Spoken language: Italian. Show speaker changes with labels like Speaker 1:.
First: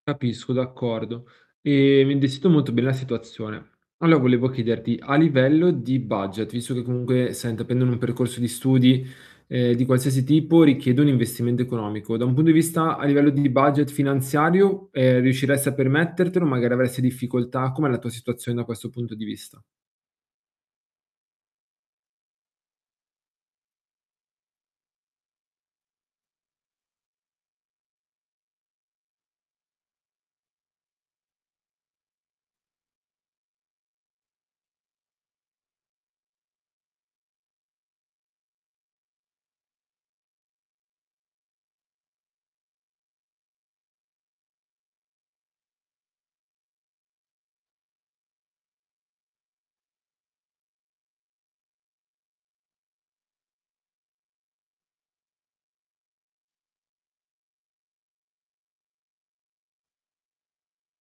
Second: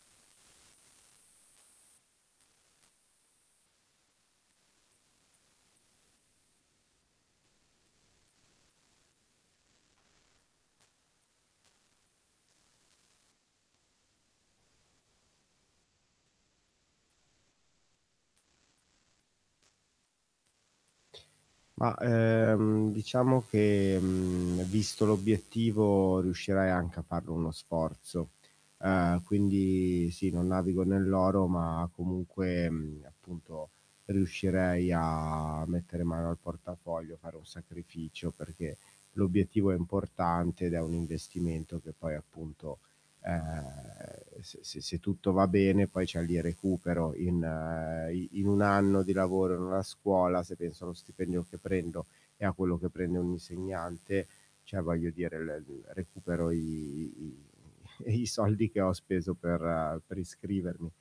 Speaker 1: Capisco d'accordo, ehm, mi [unintelligible] per la situazione. Allo volevo chiederti a livello di budget visto che comunque sai intraprendere un percorso di studi, ehm, di qualsiasi tipo, richiede un investimento economico. Da un punto di vista a livello di budget finanziario, ehm, riusciresti a permettertelo? Magari avresti difficoltà? Com'è la tua situazione da questo punto di vista?
Speaker 2: Ma, ehm, diciamo che visto l'obiettivo riuscirai anche a farlo uno sforzo. Ehm, quindi sì, non navigo nell'oro ma comunque appunto riuscirei a mettere mano al portafoglio, fare un sacrificio perché l'obiettivo è importante ed è un investimento che poi appunto, ehm, se se se tutto va bene poi, cioè lì recupero in in 1 anno di lavoro in una scuola, se penso allo stipendio che prendo e a quello che prende un insegnante, cioè, voglio dire l recupero i i i soldi che ho speso per per iscrivermi.